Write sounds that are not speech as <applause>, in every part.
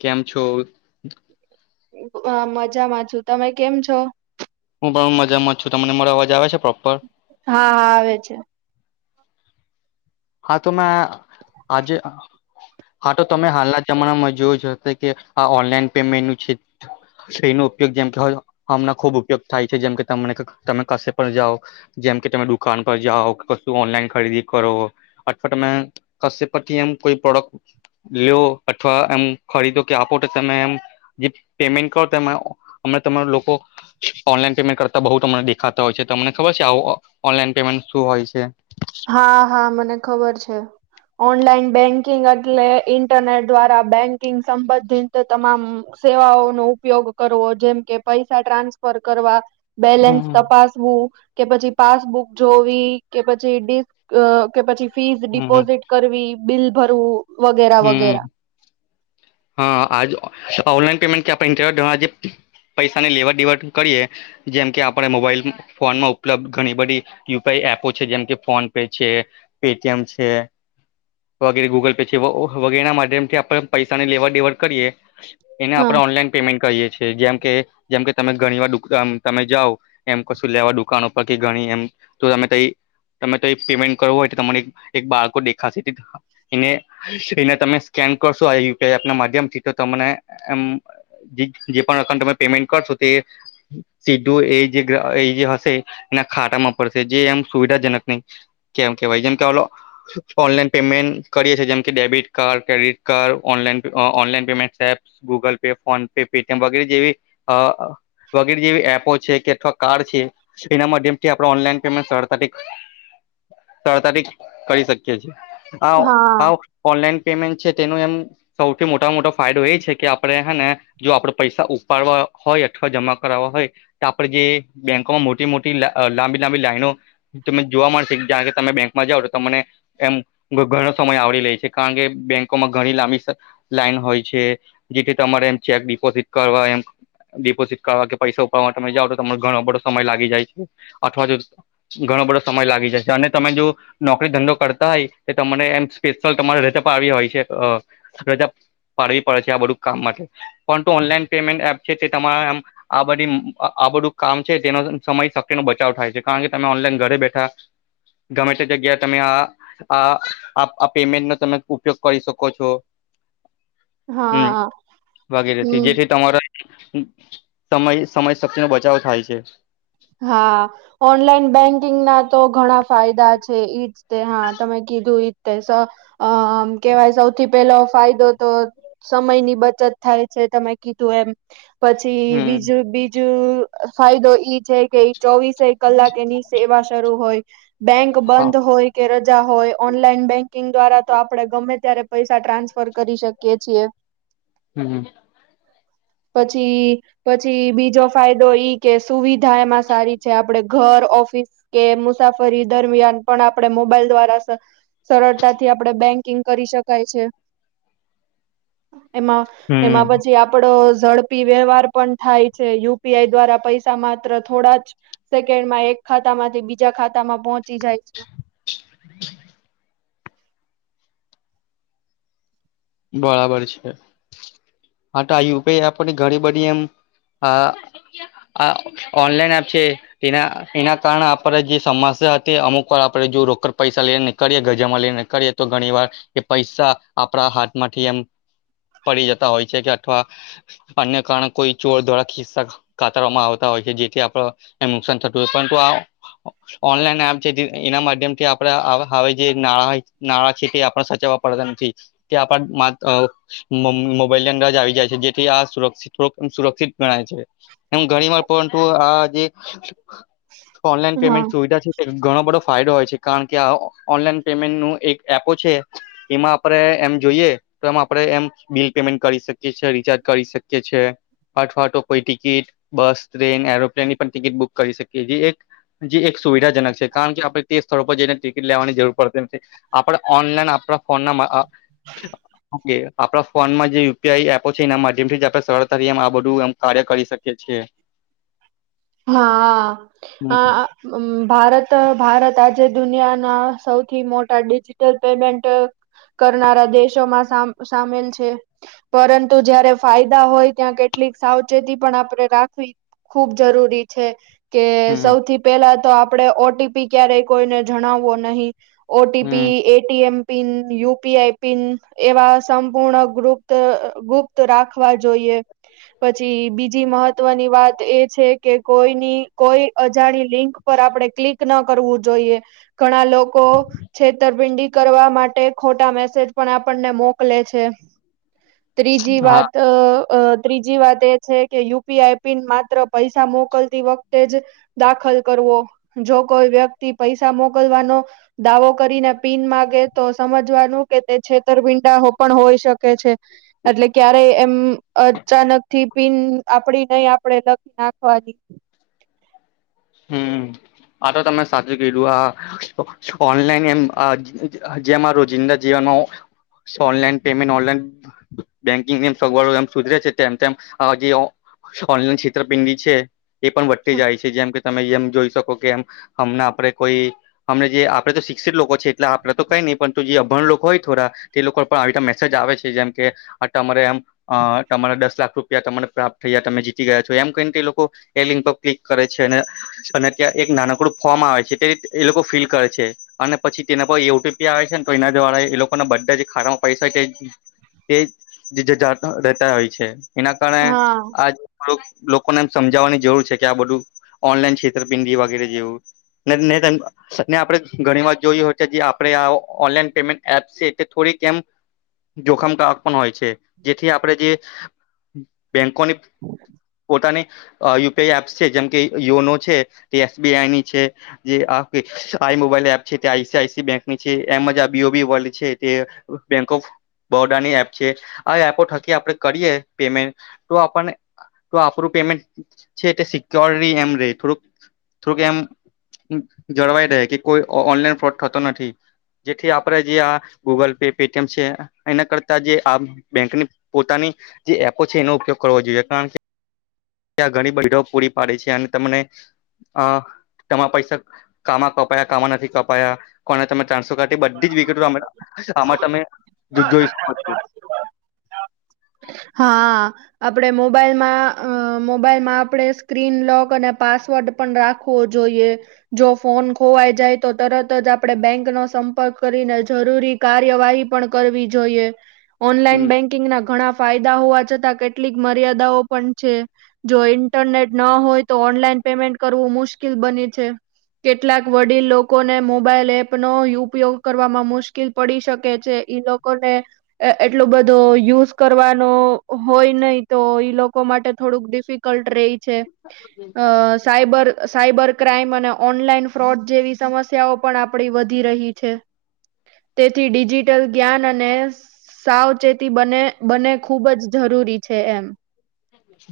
કેમ છો? હ મજામાં છું તમે કેમ છો? હું પણ મજામાં જ છું. તમને મારો અવાજ આવે છે? પ્રોપર હા હા આવે છે. હા તો મે આજે હા તો તમે હાલના જમાના માં જો જોશે કે આ ઓનલાઈન પેમેન્ટ નું છે. એનો ઉપયોગ જેમ કે હમણા ખુબ ઉપયોગ થાય છે જેમકે તમને તમે કશે પણ જાઓ જયા કે તમે દુકાન પર જાઓ કશું ઓનલાઈન ખરીદી કરો અથવા તમે કસે પરથી એમ કોઈ પ્રોડક્ટ લો અથવા એમ ખરીદો કે આપો તમે જે પેમેન્ટ કરો અમે તમાર લોકો ઓનલાઈન પેમેન્ટ કરતા બહુ તમને દેખાતા હોય છે તમને ખબર છે આવ ઓનલાઈન પેમેન્ટ શું હોય છે? હા-હા મને ખબર છે. ઓનલાઈન બેંકિંગ એટલે ઈન્ટરનેટ દ્વારા બેંકિંગ સંબંધિત તમામ સેવાઓનો ઉપયોગ કરવો જેમકે પૈસા ટ્રાન્સફર કરવા બેલેન્સ હમ તપાસવું કે પછી પાસબુક જોવી કે પછી પછી ડિસ્ક કે પછી ફીસ હમ ડિપોઝિટ કરવી બિલ ભરવું. વગેરે વગેરે હમ હા આજ ઓનલાઈન પેમેન્ટ <inaudible> ઇન્ટરવ્યુ દ આજે પૈસાની લેવડ દેવડ કરીએ જેમ કે આપણે મોબાઈલ ફોનમાં ઉપલબ્ધ ઘણી બધી યુ પી આઈ એપો છે જેમકે ફોન પે છે પેટીએમ છે વગેરે ગૂગલ પે જે વગેરે ના માધ્યમ થી આપણે પૈસાની લેવડ દેવડ કરીએ એને હા આપણે ઓનલાઈન પેમેન્ટ કરીએ છીએ જેમ કે જેમ કે તમે ઘણી વાર તમે દુ જાઓ એમ કશું લેવા દુકાન પર કે ગણી એમ તો તયી તમે પેમેન્ટ કરવો હોય તો તમારી એક એક બાળકો દેખાશે એને એને તમે સ્કેન કરશો આ યુ પી આઈ એપના માધ્યમ થી તો તમને એમ જે પણ એકાઉન્ટ તમે પેમેન્ટ કરશો તે સીધું એ જે એ જે હશે ના ખાતામાં પડશે જે એમ સુવિધાજનક નહી કેમ કેવાય જેમ કે ઓલા ઓનલાઈન પેમેન્ટ કરીએ છીએ જેમ કે debit card, credit card, online online payments apps, Google Pay, PhonePe, Paytm વગેરે જેવી અ આ વગેરે જેવી એપો છે કે અથવા કાર્ડ છે એના માધ્યમથી આપણે ઓનલાઈન પેમેન્ટ સરળતાથી સરળતાથી કરી શકીએ છીએ આ હા આ ઓ ઓનલાઈન પેમેન્ટ છે તેનો એમ સૌથી મોટા મા મોટો ફાયદો એ છે કે આપણે હે ને જો આપડે પૈસા ઉ ઉપાડવા હોય અથવા જમા કરાવવા હોય તો આપડે જે બેંકોમાં મોટી મોટી લાંબી લાંબી લાઈનો તમે જોવા મળશે જયારે તમે બેંકમાં જાવ અને તમને એમ ઘણો સમય આવરી લે છે. કારણ કે બેંકોમાં ઘણી લાંબી લાઈન હોય છે જેથી તમારે એમ ચેક ડિપોઝિટ કરવા બેક ડિપોઝીટ કરવા કે પૈસા ઉપાડવા તમે જાવ તો તમારો ઘણો બધો સમય લાગી જાય છે અથવા જો ઘણો બધો સમય લાગી જાય છે અને તમે જો નોકરી ધંધો કરતા હોય તો તમને એમ સ્પેસ ચાલ તમારે રજા પણ આવી હોય છે રજા પાડવી પડે છે આ બધું કામ માટે પરંતુ ઓનલાઈન પેમેન્ટ એપ છે તે તમારા આમ આ બધી આ બધું કામ છે તેનો સમય શક્તિ નો બચાવ થાય છે કારણ કે તમે ઓનલાઈન ઘરે બેઠા ગમે તે જગ્યાએ તમે આ પેમેન્ટ નો તમે ઉપયોગ કરી શકો છો હમ હા વગેરેથી હમ જેથી તમારા સમય સમય શક્તિ નો બચાવ થાય છે હા ઓનલાઈન બેંકિંગ ના તો ઘણા ફાયદા છે ઈજ તે હા તમે કીધું એજ તે આમ કેવાય સૌથી પેલો ફાયદો તો સમયની બચત કરવી થાય છે તમે કીધું એમ પછી હમ બીજું બીજું ફાયદો ઈ છે કે કે ચોવીસે કલાક એની સેવા શરૂ હોય બેંક હા બંધ હોય કે રજા હોય હોય ઓનલાઈન બેકિંગ દ્વારા તો આપડે ગમે ત્યારે પૈસા ટ્રાન્સફર કરી શકીએ છીએ હમ હ પછી પછી બીજો ફાયદો ઈ કે સુવિધા એ સારી છે આપડે ઘર ઓફિસ કે મુસાફરી દરમિયાન પણ આપણે મોબાઈલ દ્વારા સરળતાથી આપણે બેંકીંગ કરી શકાય છે એમાં એમાં હમ પછી આપડો ઝડપી વ્યવહાર પણ થાય છે યુપીઆઈ દ્વારા પૈસા માત્ર થોડા જ સેકન્ડમાં એક ખાતા માંથી બીજા ખાતા માં પહોચી જાય છે <unintelligible> બરાબર છે હા તો યુપીઆઈ આપની ઘણી બધી એમ હા આ ઓનલાઈન એપ છે એના એના કારણે આપણે જે સમાસ. અમુક વાર આપડે જો રોકડ પૈસા લઈ નીકએ ગજામાં લઈ ની કરીએ તો ઘણી વાર એ પૈસા. આપણા હાથમાંથી એમ. પડી જતા હોય છે કે અથવા અન્ય કારણે કોઈ ચોર દ્વારા ખિસ્સા કાતરવામાં આવતા હોય. હોય છે જેથી આપડ નુકસાન થતું હોય પરંતુ આ. ઓનલાઈન એપ છે જે એના માધ્યમથી આપડે આવા આવે જે નાળા હોય નાળા છે તે આપ સાચ <unintelligible> તે આપડે માં અ મ મોબાઈલ ની અંદર જ આવી જાય છે, જેથી આ સુર સુર સુરક્ષિત ગણાય. એમ ઘણી વાર પરંતુ આ જે ઓનલાઈન હા પેમેન્ટ સુવિધા છે ઘણો બધો ફાયદો હોય છે. કારણ કે આ ઓનલાઈન પેમેન્ટ નો એક એપો છે એમાં આપણે એમ. જોઈએ તો એમ આપડે એમ બિલ પેમેન્ટ કરી શકીએ છીએ રિચાર્જ કરી શકીએ છે. અથવા તો કોઈ ટિકિટ બસ ટ્રેન એરોપ્લેન ની પણ ટિકિટ બુક કરી શકીએ જે એક. જે એક સુવિધાજનક છે કારણ કે આપણે તે સ્થળો પર જઈને ટિકિટ લેવાની જરૂર પડતી છે આપણે ઓનલાઈન. પડા ફોન ના અ. ઓકે આપણા ફોનમાં જે યુપીઆઈ એપો છે એના માધ્યમથી આપણે સરળતા આ બધું એમ કાર્ય કરી શકીએ છીએ. <inaudible> હા હ હમ ભારત. ત ભારત આજે દુનિયાના સૌથી મોટા ડિજિટલ પેમેન્ટ. કરનારા દેશોમાં સામ સામેલ છે પરંતુ જયારે ફાયદા હોય ત્યાં કેટ લી સાવચેતી પણ આપણે રાખવી ખૂબ જરૂરી છે કે હમ સૌથી પેલા તો આપ. પડે ઓટીપી ક્યારેય કોઈને જણાવવો નહી હમ OTP ATM. Pin UPI pin એવા સંપૂર્ણ ગુપત ગુપ્ત રાખવા જોઈએ. એ પછી બીજી મહત્વની વાત એ જ છે કે કોઈની કોઈ અજાણી લિંક પર આપણે ક્લિક ના કરવું જોઈએ, ઘણા લોકો છેતરપિંડી કરવા માટે ખોટા મેસેજ પણ આપણને મોકલે છે. ત્રીજી હા વાત અ અ ત્રીજી વાત એ છે કે યુપીઆઈ પિન માત્ર પૈસા મોકલતી વખતે જ દાખલ કરવો, જો કોઈ વ્યક્તિ પૈસા મોકલવાનો દાવો કરીને પીન માગે તો સમજવાનું કે તે છેતરપીંડા પણ હોઈ શકે છે. એટલે ક્યારે એમ અચાનક થી પીન આપડી નહી આપડે લગ નાખવા દે હમ <unintelligible> આ તો તમે સાચું કીધું આ ઓનલાઈન એમ જેમાં રોજિંદા જી જીવનનો. ઓનલાઈન પેમેન્ટ ઓનલાઈન બેન્કિંગ ની સગવડો એ સુધરે છે, તેમ તેમ અ જે ઓ ઓનલાઈન છેતરપિંડી છે એ પણ વધતી જાય છે જેમ કે મયમ જોઈ શકો કેમ હમણાં આપડે કોઈ હમણા જે આપડે તો શિક્ષિત લોકો છે એટલે આપડે તો કઈ નહી. પરંતુ જે અભણ લોકો હોય થોડા તે લોકો પણ આવી રીતે મેસેજ આવે છે, જેમ કે તમારે એમ અ તમારા દસ લાખ રૂપિયા તમને પ્રાપ્ત થઈયા તમે જીતી ગયા છો એમ કહીને એ લોકો એ લિંક પર ક્લિક કરે છે અને. અને ત્યાં એક નાનકડું ફોર્મ આવે છે, તે એ લોકો ફિલ કરે છે અને પછી તેના પર એ યુટ્યુબ છે ને તો એના દ્વારા એ લોકોના બધા જે ખારા પૈસા છે. તેજ જજ જાતા રહેતા હોય છે. એના કારણે હા. આ લોક લોકોને એ સમજાવવાની જરૂર છે કે આ બધું ઓનલાઈન છેતરપિંડી વગેરે જેવું ન ને આપડે ઘણી વાર જોય હોય જેથી આપડે આ આવો ઓનલાઇન પેમેન્ટ એપ છે થોડીક એમ જોખમ તો આપન હોય છે. છે જેથી આપણેે જે. બેંકોની પોતાની અ યુપીઆઈ એપ્સ છે જેમ કે યોનો છે તે એસબીઆઈ ની છે જે આ આઈ મોબાઈલ એપ છે તે આઈસી આઈસી બેંક ની છે, એમજ આ બી ઓ બી વર્લ્ડ છે તે બેંક ઓફ બડાની એપ છે આ એપો થકી આપણે કરીએ પેમેન્ટ તો આપણને તો આપણું પેમેન્ટ છે તે સિક્યોર એમ રે થોડુંક થોડુંક એમ જળવાઈ રહેે કે કોઈ ઓનલાઈન ફોટ થતો નથી. જેથી આપણે જે આ ગૂગલ પે પેટીએમ છે એના કરતા જે આ બેંકની પોતાની જે એપો છે એનો ઉપયોગ કરવો જોઈએ કારણ કે <unintelligible> ત્યાં ઘણી બઘી <unintelligible> પૂરી પાડે છે અને તમને અહ તમારા પૈસા કામાં કપાયા, કામાં નથી કપાયા કોને તમે <unintelligible> બધીજ વિગતો આમાં તમે જોઈ શકો છો. હા. આપણે મોબાઈલમાં અ મોબાઈલમાં આપણે સ્ક્રીન લોક અને પાસવર્ડ પણ રાખવો જો ઈએ જો ફોન ખોવાઈ જાય તો તરત જ આપડે બેંક નો સંપર્ક કરીને જરૂરી કાર્યવાહી પણ કરવી જોઈએ. ઓનલાઈન હમ બેંકિંગ ના ઘણા ફાયદા હોવા છતાં કે ટલીક મર્યાદાઓ પણ છે જો ઈન્ટરનેટ ન હોય તો ઓનલાઈન પેમેન્ટ કરવું મુશ્કેલ બને છે કેટ લાક વડીલ લોકોને મોબાાઈલ એપનો ઉપયોગ કરવામાં મુશ્કેલ પડી શકે, છે. ઈ લોકોને એટલું બધો યુઝ કરવાનો હોય નય તો લોકો માટે થોડુંક ડિફિકલ્ટ રેય છે. અ સાયબર સાયબર ક્રાઈમ અને ઓનલાઈન ફ્રોડ જેવી સમસ્યાઓ પણ આપડી વધી રહી છે. તેથી ડિજિટલ જ્ઞાન અને સાવચેતી બને બને ખૂબ જ જરૂરી છે એમ.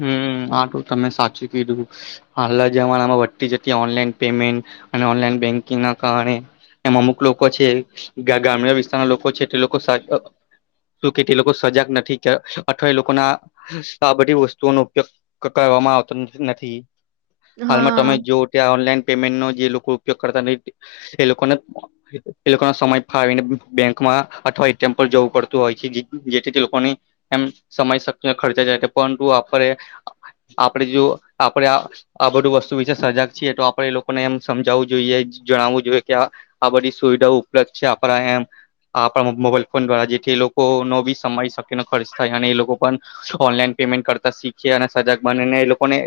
હમ્મ આ તો તમે સાચું કીધું હાલલા જમાનામાં વધતી જતી ઓનલાઈન પેમેન્ટ અને ઑનલાઇન બેંકિંગના કારણે એમ અમુક લોકો છે, ગા ગામડા વિસ્તારના લોકો છે એ લોકો સાચ અહ શું કે તે લોકો સજાગ નથી કે, અઠવા એ લોકો ના તો આ બધી વસ્તુઓ નો ઉપયોગ કરવામાં આવતો નથી. હાલમાં તમે હા જો ત્યા ઓનલાઈન પેમેન્ટ નો જે લોક ઉપયોગ કરતા નઈ, એ લોકો ને, એ લોકોનો સમય ફાવીને બેંકમાં અઠવા ટેમ્પલ જવું પતું હોય છે, જેથી તે લોકોની એમ સમય શક ખર્ચાય જાય છે. પણંતું આપડે આપડે જો આપડે આ બધું વસ્તુ વિશે સજાગ છીએ, તો આપડે એ લોકોને એમ સમજાવવું જોઈએ જણાવવું જોઈએ કે આ, આ બધી સુવિધાઓ ઉપલબ્ધ છે, આપણા એમ આપણા મોબાઈલ ફોન દ્વારા, જેથી એ લોકો નો બી સમય શક્ય ન ખર્ચ થાય અને એ લોકો પણ ઓનલાઈન પેમેન્ટ કરતા શીખી અને સજાગ બનેને એ લોકોને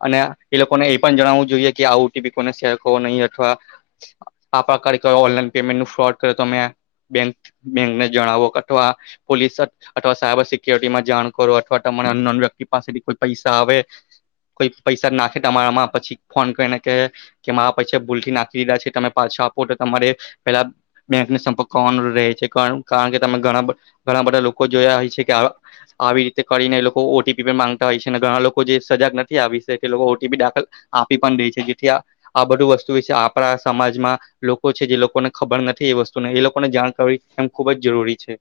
અને એ લોકોને એ પણ જણાવવું જોઈએ કે આવુ <unintelligible> અથવા <unintelligible> ખરેખર ઓનલાઈન પેમેન્ટનું ફ્રોડ કરે તો મેં બેક બેંકને જણાવો અથવા પોલીસ અથવા સાયબર સિક્યોરિટીમાં જાણ કરો. અથવા તમને અન નોન વ્યક્તિ પાસેથી કોઈ પૈસા આવે કોઈ પૈસા નાખે તમારામાં, પછી ફોન કરીને કે કે મારા પૈસા ભૂલથી નાખી દીધા છે, તમે પાછા આપો તમારે પેલા બેંકને સંપર્ક રેહ છે, કારણકે તમે ઘણા બધ, ઘણા બધા લોકો જોયા હોય છે કે આવા આવી રિતે કરીને એ લોકો ઓ ટી પી પણ માંગતા હોય છે અને ઘણા લોકો જે સજાગ નથી આ વિશે એ લોકો ઓ ટી પી દાખલ આપી પણ દેય છે, જેથી આ, આ બધું વસ્તુ વિશે આપડા સમાજમાં લોકો છે જે લોકોને ખબર નથી એ વસ્તુને એ લોકોને જાણ કરવી એમ ખુબજ જરૂરી છે,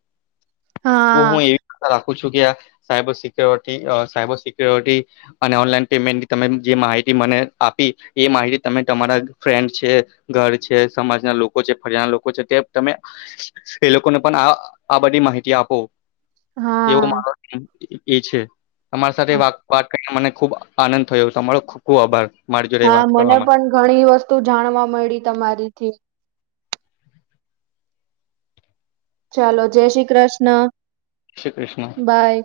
તો હા હું એવી આશા રાખું છું કે આ સાયબર સિક્યોરિટી, સાયબર સિક્યોરિટી અને ઓનલાઈન પેમેન્ટની તમે જે માહિતી મને આપી એ માહિતી તમે તમારા ફ્રેન્ડ છે, ઘર છે, સમાજના લોકો છે, ફરિયના લોકો છે, એ લોકોને પણ આ, આ બધી માહિતી આપો. હા. એમ એ છે. તમારા સાથે વાત વાત કરીને મને ખુબ આનંદ થયો. તમારો ખબ ખૂબ આભાર. મારી જોડે હા, વાત કરવા મને માટે પણ ઘણી વસ્તુ જાણવા મળી તમારીથી ચાલો, જય શ્રી કૃષ્ણ. શ્રી કૃષ્ણ. બાય